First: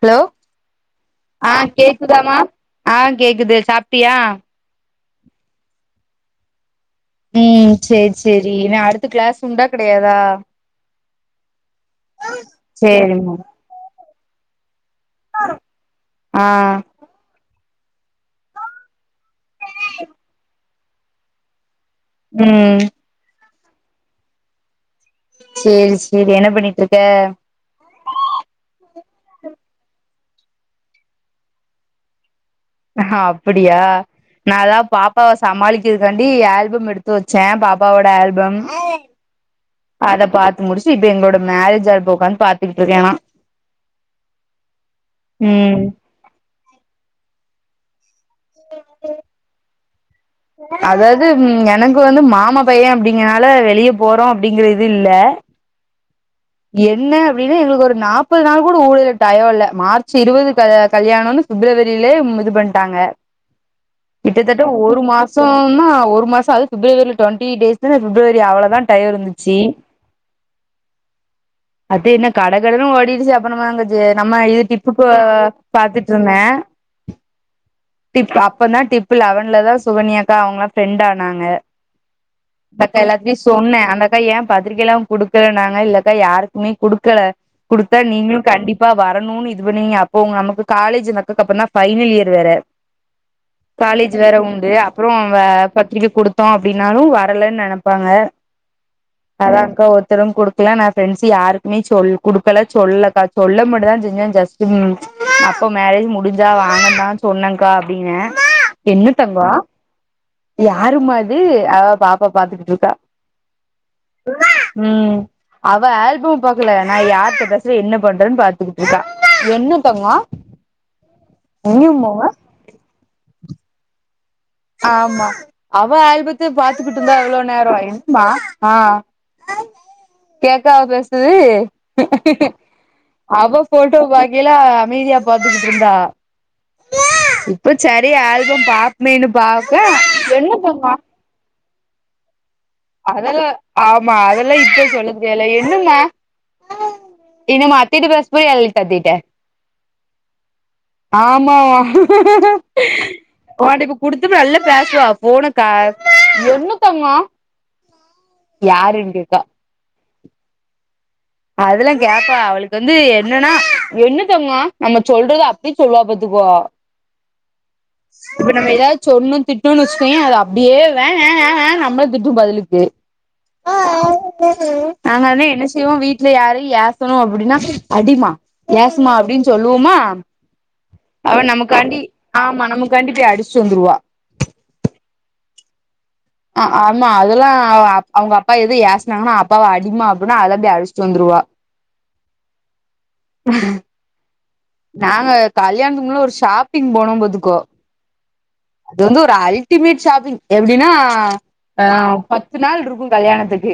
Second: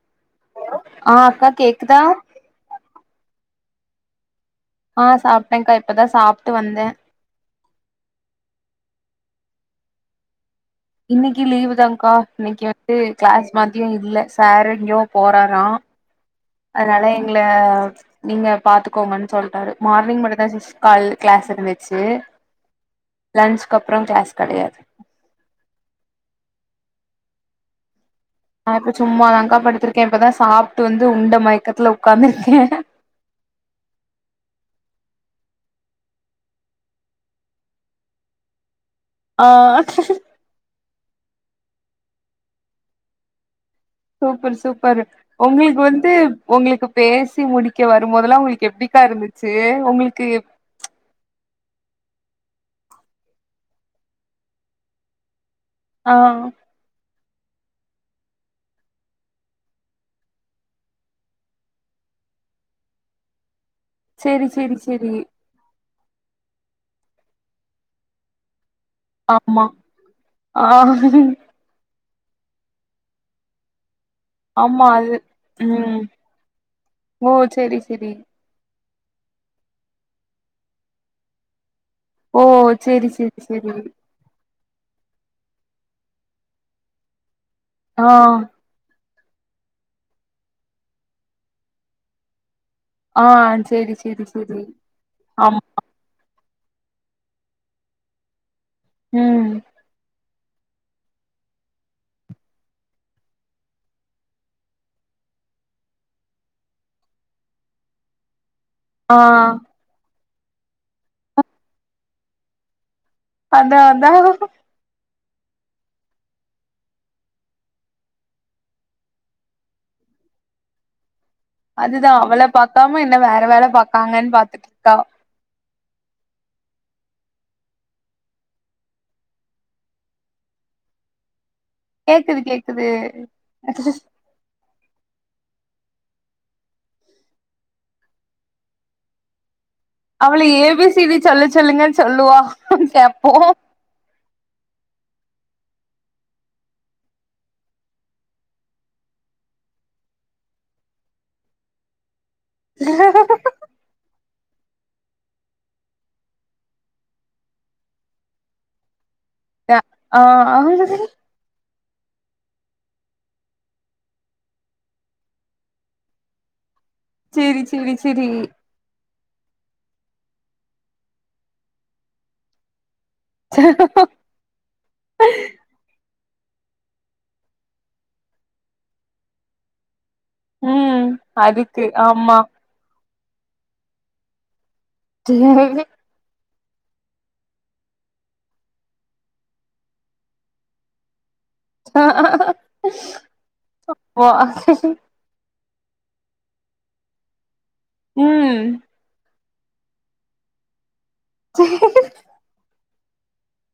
hello அக்கா ஆ கேக்குதா கேக்குதாமா ஆ கேக்குது சாப்ட்டியா ஆ சாப்ட்டேக்கா இப்பதா சாப்ட்டு வந்தே ம் செரி செரி இன்னா அடுத்த கிளாஸ் உண்டா கெடையாதா இன்னிக்கி லீவு தான்கா இன்னிக்கி வந்து சேரிம்மா கிளாஸ் மதியோ இல்ல சாரு இங்கயோ போறாரா ஆ னால எங்கல நீங்க பாத்துக்கோங்கன்னு சொல்ட்டாரு மார்னிங் மட்டுந்தா சி கால் கிளாஸ் இருந்துச்சு ம் லன்ச் கப்புறோ க்ளாஸ் கடையாது செரி சேரி என்ன பண்ணிட்ருக்க நா இப்ப சும்மா தாங்க்கா படுத்துருக்கே இப்பதா சாப்ட்டு வந்து உண்ட மயக்கத்துல ஒக்காந்துருக்கே அ அப்படியா நா லா பாப்பா வ சமாளிக்கதுக்காண்டி ஆல்பம் எடுத்து வெச்சே பாப்பாவோட ஆல்பம் ஆ அத பாத்து முடிச்சி இப்ப எங்களோட மேரேஜ் ஆல்பம் ஒக்காஞ் பாத்துக்கிட்ருக்கே ஆனா சூப்பர் சூப்பர் உங்குளுக்கு வந்து உங்குளுக்கு பேசி முடி இங்க வரும்போதுல்லா உங்குளுக்கு எப்படிக்கா இருந்துச்சு உங்குளுக்கு எப் அதாவது எனக்கு வந்து மாமா பைய அப்டீங்கனால வெளிய போறோ அப்டீங்கற இது இல்ல ஆ என்ன அப்டின்னா எங்களுக்கு ஒரு நாப்பது நாள் கூட ஊடல்ல டயோ இல்ல மார்ச் இருவது கல்யாணோனு பிப்ரவரியிலே இது பண்ட்டாங்க சேரி கிட்டத்தட்ட சேரி ஒரு சேரி மாசோ சோ ன்னா ஒரு மாசோ அது பிப்ரவரி டுவெண்டி யெய்ட்ஸ் பிப்ரவரி அவ்ளோதா டயோ இருந்துச்சு ஆமா அ அது என்ன கட கட ஓடிடுச்சு அப்றம்மாங்க நம்ம இது ஆமா டிப்புக்கு அது ம் பாத்துட்ருந்தே ஓ செரி செரி ப் அப்ப தா டிப்பு லெவன்லதா சுகன்யாக்கா அவுங்களா ஃப்ரெண்ட் ஆனாங்க ஓ பட் செரி எல்லாத்துட்டியு செரி செரி சொன்னே ஏ பத்திரிக்கைய்ல்லா குடுக்கல நாங்க இல்லக்கா யாருக்குமே குடுக்கல குடுத்தா ஆ நீங்களு கண்டிப்பா வரணுனு இது பண்ணுவீங்க அப்போ நமக்கு காலேஜ் நமக்கு அந்தக்கா ஃபைனல் இயர் வேற ஆ செரி காலேஜ் செரி வேற செரி உண்டு அப்றோ வே ஆமா பத்திரிக்க குடுத்தாலு அப்டின்னாலு வரலன் நெனைப்பாங்க ம் அதாக்கா ஒருத்தரு குடு க்ல நா ஃப்ரெண்ட்ஸ் யாருக்குமே சொல் குடுக்கல சொல்ல சொல்ல மட்டுதா செஞ்சே ஜஸ்ட் அப்போ மேரேஜ் முடிஞ்சா வாங்கந்தா சொன்னேகா அப்டினே ஆ அவ பாப்பா பாத்துக்கிட்ருக்கா அதா அதா ம் அவ ஆல்பம் பாக்ல நா யார்ட்ட பேசுர என்ன பண்றேன் பாத்துக்கிட்ருக்க அதுதா அவள பாக்காம என்ன வேற வேல பாக்காங்கன்னு பாத்துட்டு இருக்கா ஆமா அவ ஆல்பத்த பாத்துக்கிட்ருந்தா அவ்ளோ நேரோ ஆ கேக்கா பேசுது கேக்குது கேக்குது அவ போட்டோ வாங் ல்லா அமைதியா பாத்துக்கிட்ருந்தா இப்ப சரி ஆல்பம் பாப்மேன்னு பாக்க சொல்லு சொல்லுங்கன் சொல்லுவா ஆமா கேப்போ அதெல்லா ஆமா அதெல்லா இப்ப சொல்லத் [unintelligible] இன்னும் மாத்திட்டு பஸ்புரி எல் இட்ட திட்ட ஆமா ஓண்ட்ட இப்ப குடுத்து நல்லா பேசுவா ஃபோன க யாருன்டுக்கா அ அ அதுல்லா கேப்பா அவளுக்கு வந்து என்னன்னா நம்ம சொல்றத அப்டியே சொல்லுவா பாத்துக்கோ செரி செரி செரி இப்ப நம்ம எதாவ்து சொன்னு திட்டுன்னு வச்சுக்கோயே அது அப்டியே வே வே வே வே நம்ளியே திட்டு பதில்க்கு நாங் ஒட்னே என்ன செய்வோ வீட் ல யாரையு ஏசணு அப்டின்னா அடிமா ஏசுமா அப்டின்னு சொல்லுவோமா ம் அவ அதுக்கு நமக்காண்டி ஆமா நமக்காண்டி போய் அடிச்ட்டு வந்துருவா ச ஆ ஆமா அதெல்லா அவுங்க அப்பா எது ஏசுனாங்ன்னா அப்பாவ அடிமா அப்டின்னா அத அப்டி அடிச்ட்டு வந்துருவா அப்போ நாங்க கல்யாணத்துக்கு முன்ன ஒரு ஷாப்பிங் போனோபாதுக்கோ உம் அது வந்து ஒரு அல்டிமேட் ஷாப்பிங் எப்டின்னா ஹ பத்து நாள் இருக்கு கல்யாணத்துக்கு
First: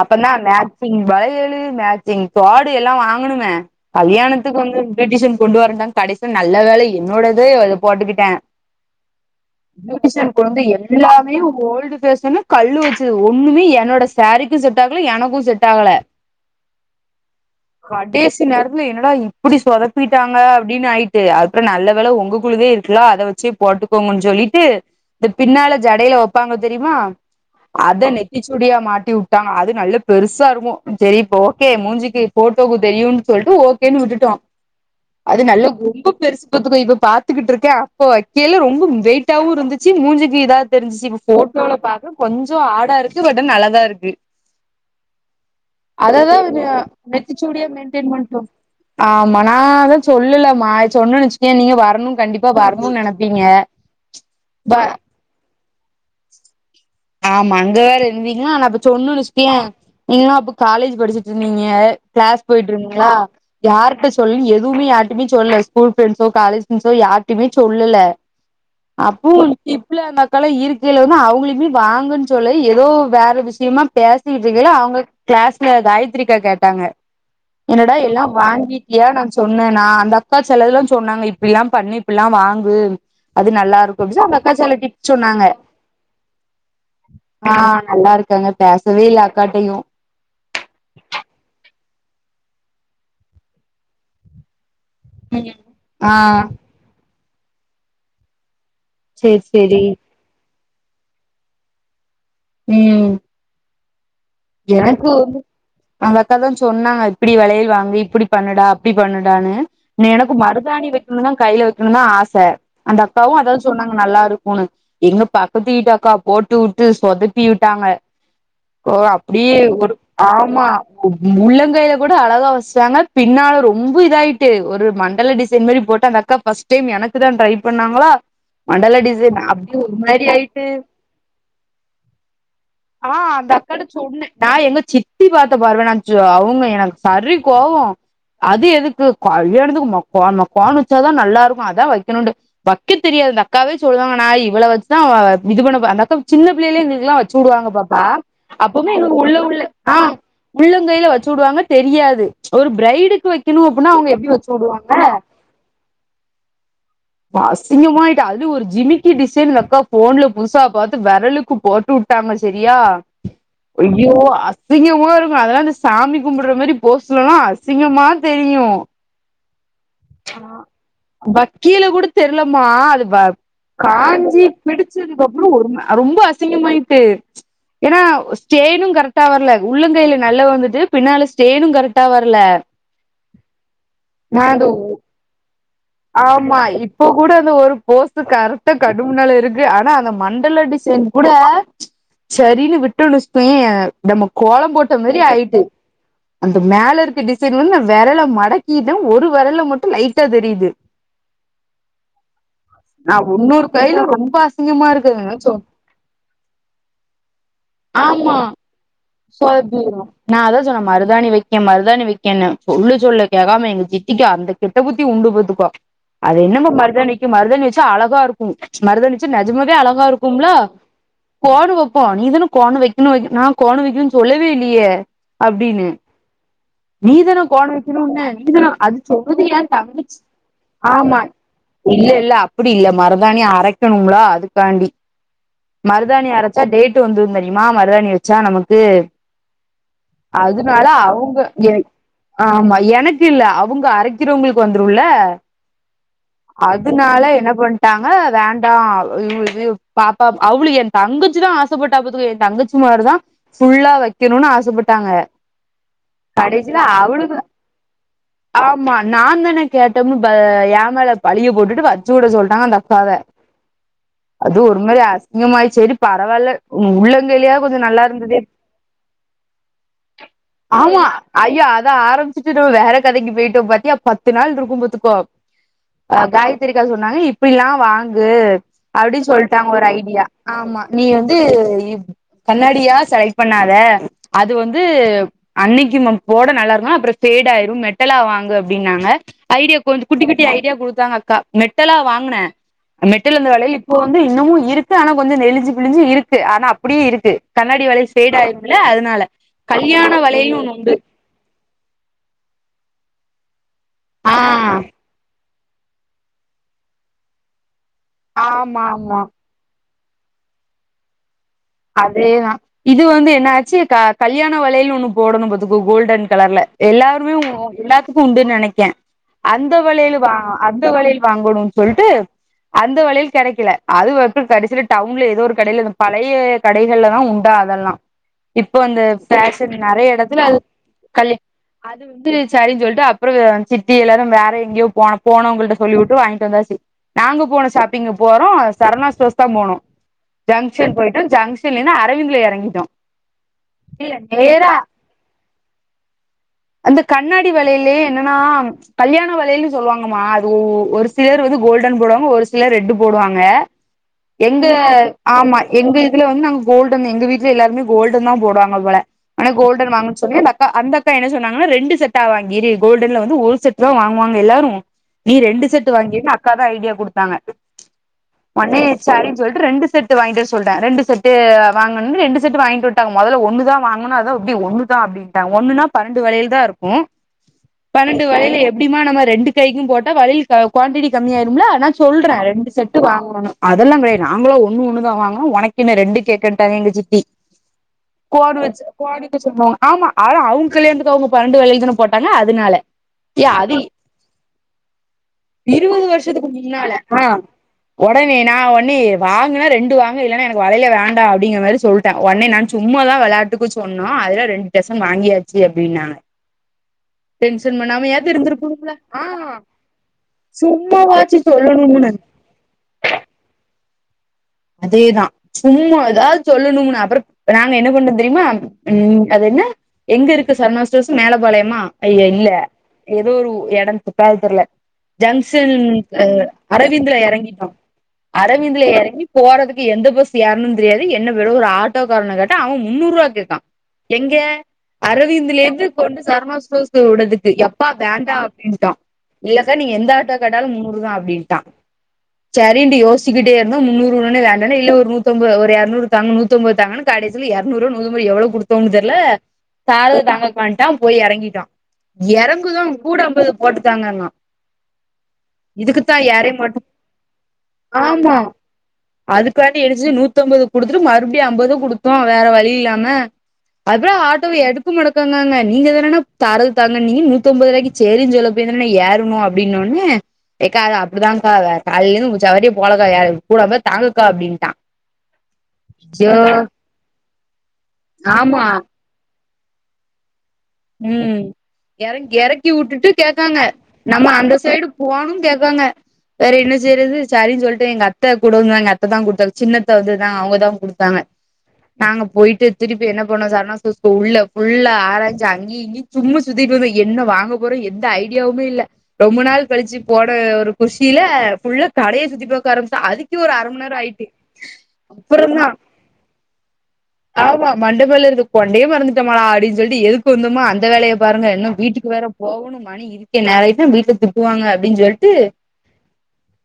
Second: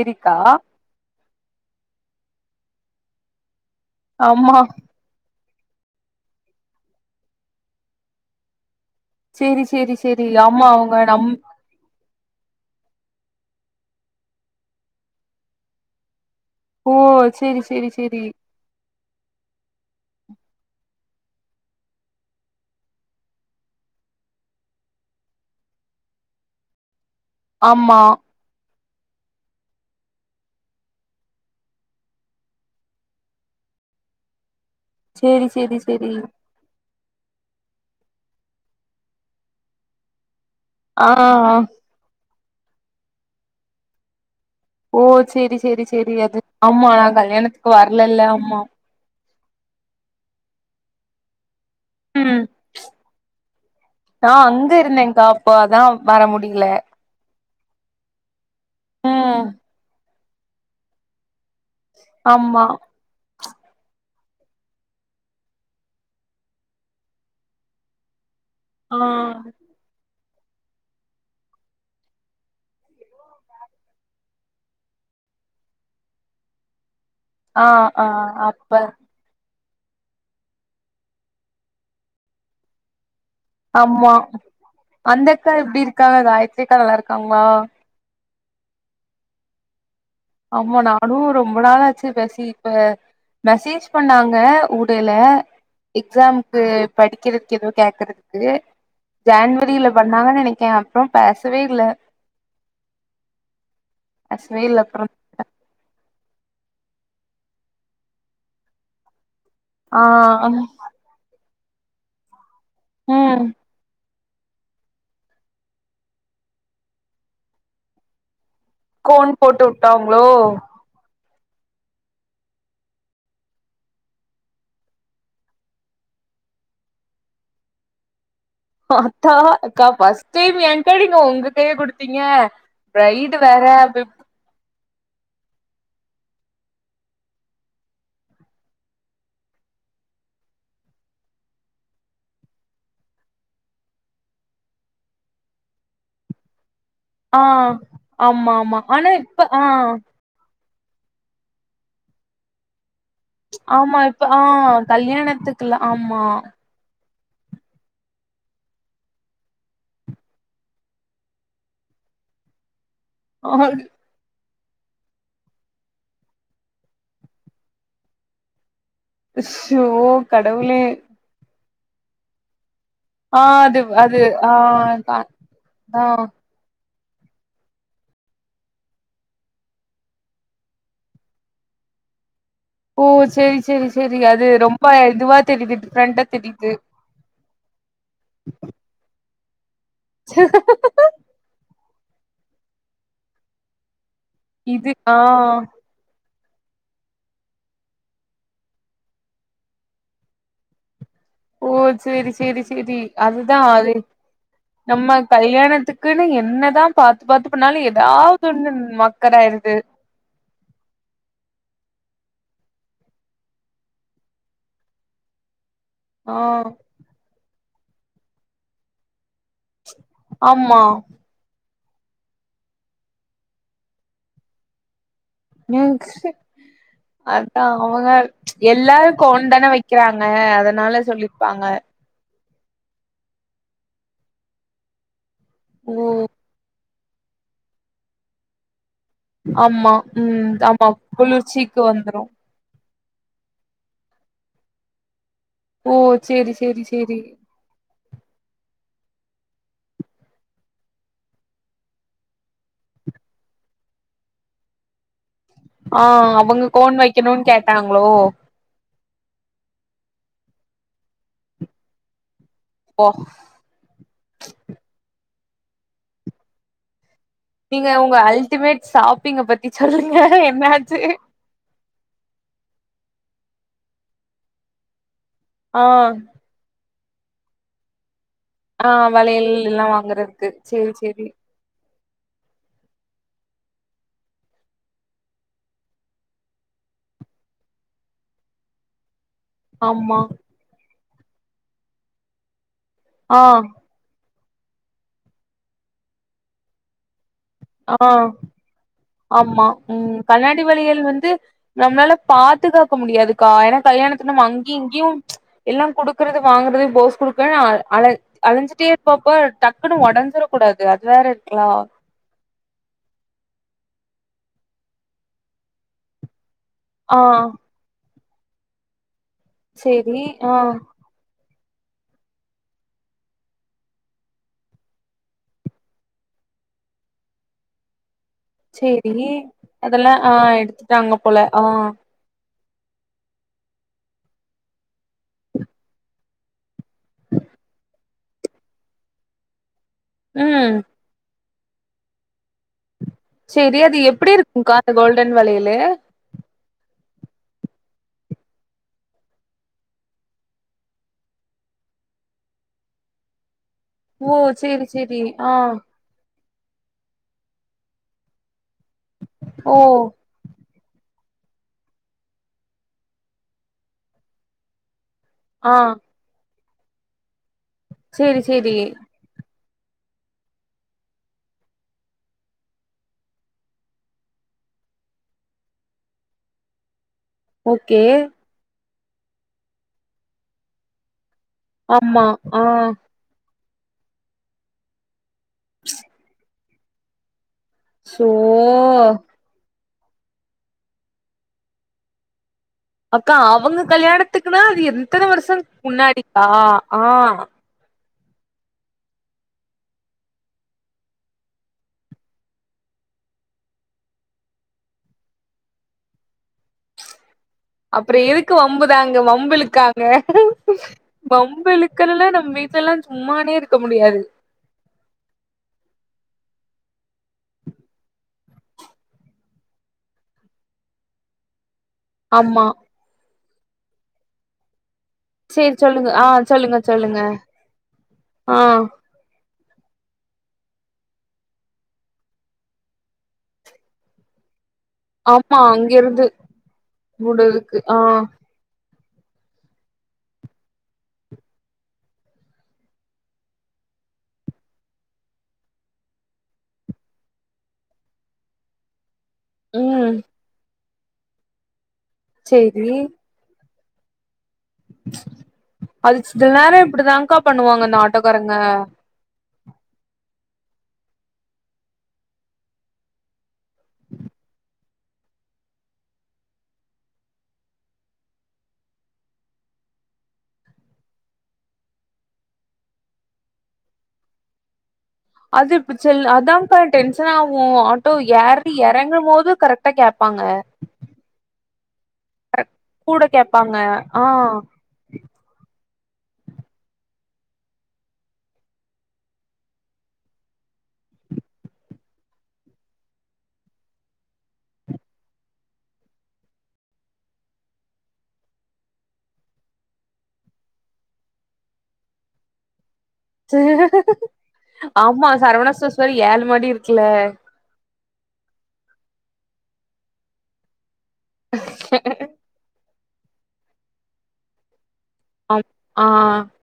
அப்ப தான் மே சிங் வலையழு மேச்சிங் தோடு எல்லா வாங்கணுமே ஆமா கல்யாணத்துக்கு வந்து பெட்டிஷன் கொண்டு வரந்தாங்க கடைசி நல்ல வேலை என்னோட இதே எதோ போட்டுக்கிட்டே சேரி சேரி சேரி ஆமா [unintelligible] அவங்க நம் எல்லாமே ஓல்டு பேஷனு கல்லு வச்சது ஒண்ணுமே என்னோட சாரீக்கும் செட் ஆகல எனக்கு செட் ஆகல ஓ சேரி சேரி சேரி கடேசிநாள் இல்ல என்னடா இப்டி சொதப்பிட்டாங்க அப்டின்னு ஆயிட்டு அப்றோ நல்ல வேல உங்க குழுவே இருக்குல்ல அத வச்சே போட்டுக்கோங்கன்னு சொல்லிட்டு இத பின்னால ஜடையில வெப்பாங்க தெரிமா ஆமா அத நெத் திச்சூடியா மாட்டி வுட்டாங்க அது நல்லா பெருசா இருக்கு செரி இப்போ ஓகே மூஞ்சிக்கு போட்டோக்கு தெரியும்னு சொல்லிட்டு ஓகேன்னு வுட்டுட்டோ அது சேரி நல்லா சேரி ரொம்ப சேரி பெருசு இப்பத்துக்கு இப்ப பாத்துக்கிட்டு இருக்கே அப்போ வெக்கேல ரொம்ப வெயிட்டாவு இருந்துச்சு மூஞ்சிக்கு இதாது தெரிஞ்சுச்சு ஆ இப்ப போட்டோல பாக்க கொஞ்சோ ஆடா இருக்கு பட் நல்லதா இருக்கு ஓ சேரி சேரி சேரி அததா அது அதுங்க ஆமா நா நெத்திச்சூடியா கல்யாணத்துக்கு மெயின்டெயின் வரலல்ல பண்ட்டோ ஆமா ஆமா நாதா சொல்லல மா சொன்னுன்னு வச்சுக்கே நீங்க வரணும்னு ம் கண்டிப்பா வரணும்னு நெனைப் நா அங்க இருந்தேங்கா அப்போ அதா வர முடில ஆமா அங்க வேற இருந்தீங்கனா நா அப்ப சொன்னு ம் வெச்சுக்கயே நீங்களா அப்ப காலேஜ் படிச்சு நீங்க கிளாஸ் ஆமா போயிட்டு இருந்தீங்களா யார்ட்ட சொல்லு எதுவுமே யார்டயுமே சொல்லல ஸ்கூல் ஃப்ரண்ட்ஸோ காலேஜ் ஃப்ரண்ட்ஸோ யார்டயுமே சொல்லல ஆ அப்ப இப்பள்ள அந்த அக்களை இயற்கையில வந்து அவங்களுமே வாங்கன்னு சொல்ல ஏதோ வேற விஷயமா பேசிட்டு இருக்கிள அவுங்க கிளாஸ்ல காயத்தரிக்கா கேட்டாங்க ஆ என்னடா ஆ எல்லா அப்ப வாங்கிட்டியா நா சொன்னேன்னா அந்த அக்கா சிலதுல்லா சொன்னாங்க இப்டி எல்லா பண்ணு இப்டியல்லா வாங்கு அது நல்லா ஆமா இருக்குன்சு அந்த அக்கா சில டிப்ஸ் அந்த சொன்னாங்க அக்கா எப்டி இருக்காங்க காயத்ரி அக்கா நல்லா ஆ இருக்காங்களா நல்லா இருக்கங்க பேசவேல அக்காடையு ஆமா நா [unintelligible] ரொம்ப நாளாச்சு பேசி இப்ப மெசேஜ் பண்ணாங்க ல்ல ல ஆ எக்ஸாம்க்கு படிக்கறதுக் ஏதோ கேக்கறதுக்கு சேரி சேரி ஜான்வரில பண்ணாங்கன் நெனைக்கே அப்றோ பேசவேல்ல ம் பேசவேல்ல எனக்கு அப்புறம் வந்து அந்த அக்கா தா சொன்னாங்க இப்டி வளையல் வாங்கி இப்டி பண்ணுடா அப்டி பண்ணுடான்னு எனக்கும் ஆ மருதாணி வைக்கணு தா கையல வெக்கணு தா ஆச அந்த அக்காவு ம் அதா சொ ன்னாங்க நல்லா இருக்குன்னு எங்க பக்கத்து வீட்டு அக்கா போட்டுவுட்டு சொதப்பி விட்டாங்க ஓ கோன் அப்டியே போட்டு ஒரு வுட்டாங்களோ ஆமா அ உ உள்ளங்கைல கூட அழகா வச்சாங்க பின்னால ரொம்ப இதாயிட்டு ஒரு மண்டலா டி சென் மாரி போட்டு அந்த அக்கா பர்ஸ்ட் டைம் எனக்கு தா ட்ரை பண்ணாங்களா மண்டல ஆத்தா டிசைன் அப்டியே அக்கா ஒரு பஸ்ட் மாரி டைம் ஆயிட்டு என்காடிங் உங்ககைய குடுத்தீங்க ஆ பிரைடு அந்த வேற அக்காட்ட பிப் சொன்னே நா எங்க சித்தி பார்த்த பார்வ நன்சோ அவுங்க எனக்கு சரி கோவோ அது எதுக்கு கல்யாணத்துக்கு கோன் கோன் வச்சாதா நல்லாருக்கு அதா வைக்கணுனு வக்கே தெரியாது அந்த அக்காவே சொல்லுவாங்க நா இவ்வள வச்சுதா அ இது பண்ண ப அந்த அக்கா சின்ன பிள்ளைலே எங்களுக்கலா வச்சு ஆ வுடுவாங்க பாப்பா ஆமா ஆமா அப்பமே ஆனா எங்களுக் உள்ள இப்ப உள்ள ஆ உள்ளங்கைல வச்சு வுடுவாங்க தெரியாது ஒரு பிரைடுக்கு வைக்கணு அப்டினா அவங்க எப்டி வச்சு வுடுவாங்க க்ல்ல ஆமா அசிங்கமாயிட்டு அது ஒரு ஜிமிக்கி டிசைன் அக்கா ஃபோன்ல புதுசா பாத்து வெரலுக்கு போட்டு வுட் டாங்க செரியா அ ஐய்யோ அசி அசிங்கமா இருக்கூ அதெல்லா இந்த சாமி கும்பிட்ற மேரி போஸ்லல்லா அசிங்கமா தெரியு அஸ்ஷோ கடவுளே வக்கீலக் கூட தெர்லமா அது வ ஆ அது அது காஞ்சி ஆ தா பிடிச்சதுக்கு அப்புறொ ரொம் தா ரொம்ப அசிங்கமாயிட்டு ஏனா ஸ்டேனு கரெக்டா வர்ல உள்ளங்கைல நல்ல வந்துட்டு பின்னால ஸ்டேனும் கரெக்ட்டா வரல ஓ செரி செரி செரி அது ரொம்ப இதுவா தெரியுது டிஃப்ரெண்டா ஆமா தெரியுது இப்போ கூட அந்த ஒரு போசு கரெக்ட்டா கண்ணு முன்னால இருக்கு ஆனா அந்த மண்டல டிசைன் கூட சரின்னு விட்டுனுச்சய்ய நம்ம கோளம் இது போட்ட ஆ மேரி ஆய்ட்டு அந்த மேல இருக்க டிசைன் வந்து நா வெரல மடக்கிட்டே ஒரு வெரல்ல மட்டு லைட்டா தெரியுது ஓ செரி செரி செரி நா அதுதா உன்னொரு அது கையில ரொம்ப அசிங்கமா நம்ம இருக்குதுங்க சொ கல்யாணத்துக் க்குன்னு என்னதா பாத்து பாத்து பண்ணாலு ஆமா எதாவ்து ஒண்ணு மக்கராயிடுது சொதப்பிரு நா அதா சொன்னே மருதாணி வக்கே மருதாணி வைக்கேன்னு சொல்ல சொல்ல கேக்காம எங்க சித்திக்கி அந்த கெட்ட புத்தி உண்டு பாத்துக்கோ ஆ அது என்னமோ மருதாணிக்கும் மருதாணி வச்சா அழகா இருக்கூ மருதாணி வச்சா நெஜமாவே அழகா இருக்கும்ல ஆமா கோணு வைப்போ நீதானே கோணு வைக்கனு வைக் நா கோணு வைக்கணுன் சொல்லவே இல்லையே [unintelligible] நீ தான அதா கோணு அவங்க வைக்கணுன்ன நீ தான அது எல்லாரு சொல்லுது ஏா கோன்தான தங்கச்சி வைக்கிறாங்க அதனால ஆமா சொல்லிருப்பாங்க இல்ல இல்ல அப் அப்டி இல்ல மருதாணி அரைக்கணும்ள அதுக்காண்டி ஓ மருதாணி அரைச்சா டேட் ட்டு வந்துரு தெரியுமா மருதாணி வச்சா நமக்கு ஆமா ம் அதனால ஆமா அவங்க குளிர்ச்சிக்கு எனக் வந்துரு ஆமா எனக்கு இல்ல அவுங்க அரைக்கிறவங்களுக்கு வந்துருல்ல ஓ செரி அதனால என்ன பண் ட்டாங்க வேண்டா இவ் இவ பாப்பா அவுள என் தங்கச்சிதா ஆசைப்பட்டா பாதுக்க என் தங்கச் மார்தா ஃபுல்லா வைக்கணுனு ஆசப்பட்டாங்க ஆ அவங்க கோன் வைக்கணுன் கேட்டாங்ளோ ஆமா நா தானே கேட்டோம்னு பா ஏ மேல பழிய போட்டுட்டு வச்சு வுட சொல்டாங்க அந்த அக் ஓ காவே அது ஒருமாரி அசிங்கமாச் செரி பரவால்ல உ உள்ளங்கைலயா கொஞ்சோ நீங்க நல்லா உங்க இருந்ததே அல்டிமேட் ஷாப்பிங்க பத்தி சொல்லுங்க என்னாச்சு ஆமா ஐயோ அத ஆரமிச்சிட்டு வேற கதைக்கு போயிட்டோ பாத்தியா பத்து நாள் இருக்கு பாத்துக்கோ ஆ அ காயத்திரிக்கா சொன்னாங்க இப்பிடிலா வாங்கு ஆ அப்டி வளையல் சொல்ட்டாங்க எல்லா ஒரு ஐடியா வாங்குறதுக்கு ஆமா சேரி நீ சேரி வந்து கண்ணாடியா செலக்ட் பண்ணாத அது வந்து அன்னைக்கி போட நல்லாருக்கு அப்றோ ஃபேடா ஆயிரு மெட்டலா வாங்கு அப்டின்னாங்க ஐ டி கொஞ்சோ ஆமா குட்டி குட்டி ஐடியா குடுத்தாங்க அக்கா மெட்டலா வாங்னே மெட்டல் ஆ அந்த வளயளு இப்ப வந்து இன்னமு இருக்கு ஆனா கொஞ்சோ நெலிஞ்சு பிலிஞ்சு இருக்கு ஆனா அப்டியே இருக்கு கண்ணாடி ஆ வளையல் பேடாயிரு ம்லிஅதனால ஆமா கல்யாண ம் வளையல்னு கண்ணாடி ஒன்னுண்டு வளையல் வந்து நம்ளால பாத்துகாக்க முடியாதுக்கா ஏன்னா கல்யாணத்து ஆ நம்ம அங்யு இங்யு எல்லா குடுக்கறது வாங்குறது போஸ் குடுக்க அழ ஆமா அழஞ்சிட்டே ஆமா இருப்பப்ப டக் குன்னு ஒடஞ்சிரக் கூடாது அது வேற இருக்லா அதேதா இது வந்து என்னாச்சு க கல்யாண வளையல் ஒண்ணு போடணு பாத்துக்கோ கோல்டன் கலர்ல ஆ எல்லாருமே எல்லாத்துக்கு உண்டுன்னு நெனைக்கே அந்த வளையல் சேரி வா ஆ அந்த வளையல் வாங்கணு சொல்ட்டு அந்த வளையல் கெடைக்கல அது வந்து கடைசில டவுன்ல எதோ ஒரு கடையில இந்த பழைய கடைகள்லதா உண்டா அதெல்லா இப்ப அந்த சேரி ஃபேஷன் அதெல்லா நெறைய ஆ எடத்துல அது எடுத்துட்டாங்க கல் போல ஆ சரின் சொல்ட்டு அப்றோ சித்தி எல்லாரு வேற எங்கயோ போன போனவங்கள்ட்ட சொல்லி உட்டு வாங்கிட்டு வந்தாச்சி நாங்க போன ஷாப்பிங்கு போறோ சரணா ஸ்டோர்ஸ்தா போனோ ம் ஜங்ஷன் போயிட்டு ஜங்ஷ ன்னு அரவிந்த்ல எறங்கிட்டோ சேரி அது எப்டி நேரா இருக்குக்கா அந்த கோல்டன் வளையலு அந்த கண்ணாடி வளையிலயே என்னன்னா கல்யாண வளையல்னு சொல்லுவாங்கம்மா அது ஒரு சிலர் வந்து கோல்டன் போடுவாங்க ஒரு சிலர் ரெட்டு போடுவாங்க ஓ எங்க சேரி சேரி ஆ ஆமா எங்க இது இதுல வந்து நாங்க கோல்டன் எங்க வீட்ல எல்லாருமே கோல்டன்தா போடுவாங்க போல ஆனா ஓ கோல்டன் வாங்க சொன்னே அந்தக்கா அந்த அக் கா என்ன சொன்னாங்னா ரெண்டு செட்டா வாங்கிரு கோல்டன்ல வந்து ஒரு செட்தா வாங்குவாங்க எல்லாரு நீ ரெண்டு ஆ செட்டு வாங்கிருன் அக்கா தா ஐடியா குடுத்தாங்க சேரி சேரி ஒன்னே சரினு சொல்ட்டு ரெண்டு செட்டு வாங்கிட்டு வர சொல்டே ரெண்டு செட் டு வாங்கனுன்னு ரெண்டு செட்டு வாங்கிட் வந்டாங்க மொதல்ல ஒன்னுதா வாங்கணு அதா இப்டி ஒன்னுதா அப்படின்ட்டு இப்ப ஒன்னுன்னா பனெண்டு வளையல் தா இருக்கு ஓகே பனெண்டு வளையல் எப்டிமா நம்ம ரெண்டு கைக்கு போட்டா வளையல் குவான்டிட்டி கம்மியாயிரும்ல நா ஆமா சொல்றே ஆ ரெண்டு செட்டு வாங்குவோனு அதெல்லா கெடையாது நாங்களா ஒன்னு ஒன்னுதா வாங்கு உனக்கு என்ன ரெண்டு கேக்குன்ட்டாக எங்க சித்தி சோ கோடு வச்ச டிக்கு சொன்னாங்க ஆமா ஆனா அவங் கல்யாணத்துக்கு அவங்க பன்னெண்டு வளயல்தான போட்டாங்க அதுனால அக்கா அவுங்க கல்யாணத்துக்குன்னா அது எத்தன வருஷ இருவது முன்னாடிக்கா ஆ உடனே நா ஒன்னே வாங்குனா ரெண்டு வாங்க இல்லன்னா எனக்கு வகையலே வேண் டா அப்டிங்ற மாரி சொல்ட்டே ஒன்னே நா சும்மாதா வெளயாட்டுக்கு சொன்னோ அதுலா ரெண்டு டெசன் வாங்கியாச்சு அப்டின்னாங்க டென்ஷன் அப்றோ பண்ணாமயாது எதுக்கு இருந்திருக்கணும்ல வம்புதாங்க ஆ வம்புழுக்காங்க சும்மாவாச்சு வம்பு சொல்லணும்னு இழுக்கலல்ல நம்ம வீட்லலா சும்மாவே இருக்க முடியாது அதேதா சும்மா எதாது சொல்லணுனு அப்றோ நாங்க என்ன பண்ணோ தெரியுமா ம் அது என்ன எங்க இருக்கு சரவணா ஸ்டோர்சு மேலப்பாளையமா ஐய இல்ல ஆமா எதோ ஒரு ஊ எடன்த்து பேரு தெர்ல சேரி ஜங்சன் சொல்லுங்க ஆ சொல்லுங்க அரவிந்த்ல சொல்லுங்க எறங்கிட்டோ ஆ அரவிந்த்ல எறங்கி போறதுக்கு எந்த பஸ் ஏறணுனு தெரியாது என்ன விட ஒரு ஆட்டோகாரன கேட்டா அவ முந்நூறுவா கேக்கா எங்க ஆமா அரவிந்த்ல இருந்து அங்க கொண்டு சரவணா ஸ்டோர்ஸ்க்கு விடதுக்கு நூடுல்க்கு எப்பா ஆ வேண்டா அப்டின்ட்டோ இல்லக்கா நீங்க எந்த ஆட்டோ கேட்டாலு முந்நூறுதா அப்டின்ட்டா சரின்ட்டு யோஸ்ச்சுகிட்டே இருந்தோ முந்நூறு னா வேண்டானே இல்ல ஒரு நூத்தம்பது ஒரு எரநூறு தாங்க நூத்தம்பது தாங்கன் கடைசில எரநூறோ நூறோ எவ்ளோ குடுத்தோனு தெர்ல ம் தாரத தாங்கக்கான்ட்டா போய் எறங்கிட்டோ எறங்குதோ சேரி கூட அம்பது போட்டுதாங்கன்னா அது சில நேர மாட்ட இப்படிதான்கா பண்ணுவாங்க இந்த ஆட்டோக்காரங்க அதுக்காட்டி என்ன செய்ய நூத்தம்பது குடுத்துட்டு மறுபடியு அம்பது குடுத்தோ வேற வழி இல்லாம அப்புற ஆட்டோவ எடுக்க முடக்கங்காங்க நீங்க தானன்னே தாரது தாங்கன்னீங்க நூத்தம்பது ரூவாய்க்கு சேரின் சொல்ல போயிதானன்னே ஏறுனோ அப்படின்னோன்னே எக்கா அது அப்படிதான்க்கா காலையிலந்து சவாரியே போலக்கா யா கூட இருந்தா தாங்கக்கா அப்படின்ட்டா அது இப் செல் அதான்க்கா டென்ஷன் ஆவு ஆட்டோ ஆமா ஏறு எர் றங்கும் போது கரெக்டா கேப்பாங்க ம் இற இறக்கி வுட்டுட்டு கூட கேக்காங்க கேப்பாங்க ஆ நம்ம அந்த சைடு போனு னு கேக்காங்க வேற என்ன செய்யறது சேரின்னு சொல்லிட்டே எங்க அத்த கூடுங்க எங்க அத்த தா கொடுத்தாங்க சின்னத்தை வந்துதா அவங்கதா கொடுத்தாங்க நாங்க போயிட்டு திருப்பி என்ன பண்ணோ சாரவணாஸ் உள்ள புல்லா ஆராய்ச்சி அங்கய இங்கயும்மா சும்மா சுத்திட்டு இருந்தோ என்ன வாங்க போறோ எந்த ஐடியாவுமே இல்ல ரொம்ப நாள் கழிச்சு போன ஒரு குஷியில புல்லா கடையே சுத்திப்பாரக்க ஆரம்பிச்சோ அதுக்கு ஒரு அரை மணிநேர ஆயிட்டு ஆமா அப்பற என்னா சரவணா ஸ்டோர்ஸ் வேற ஏழு மாடி இருக்குல்ல ஆமா மண்ட மேல இருக்க கொண்டையே மறந்துட மடா அப்பின்னு சொல்லிட்டு எதுக்கு வந்துமா அந்த வேலையை பாருங்க எல்லா வீட்டுக்கு வேற போவணு மணி இருக்கே நே ரயானவீட்டுலக்ஷ துப்புவாங்க அப்படின்னு சொல்லிட்டு ஆ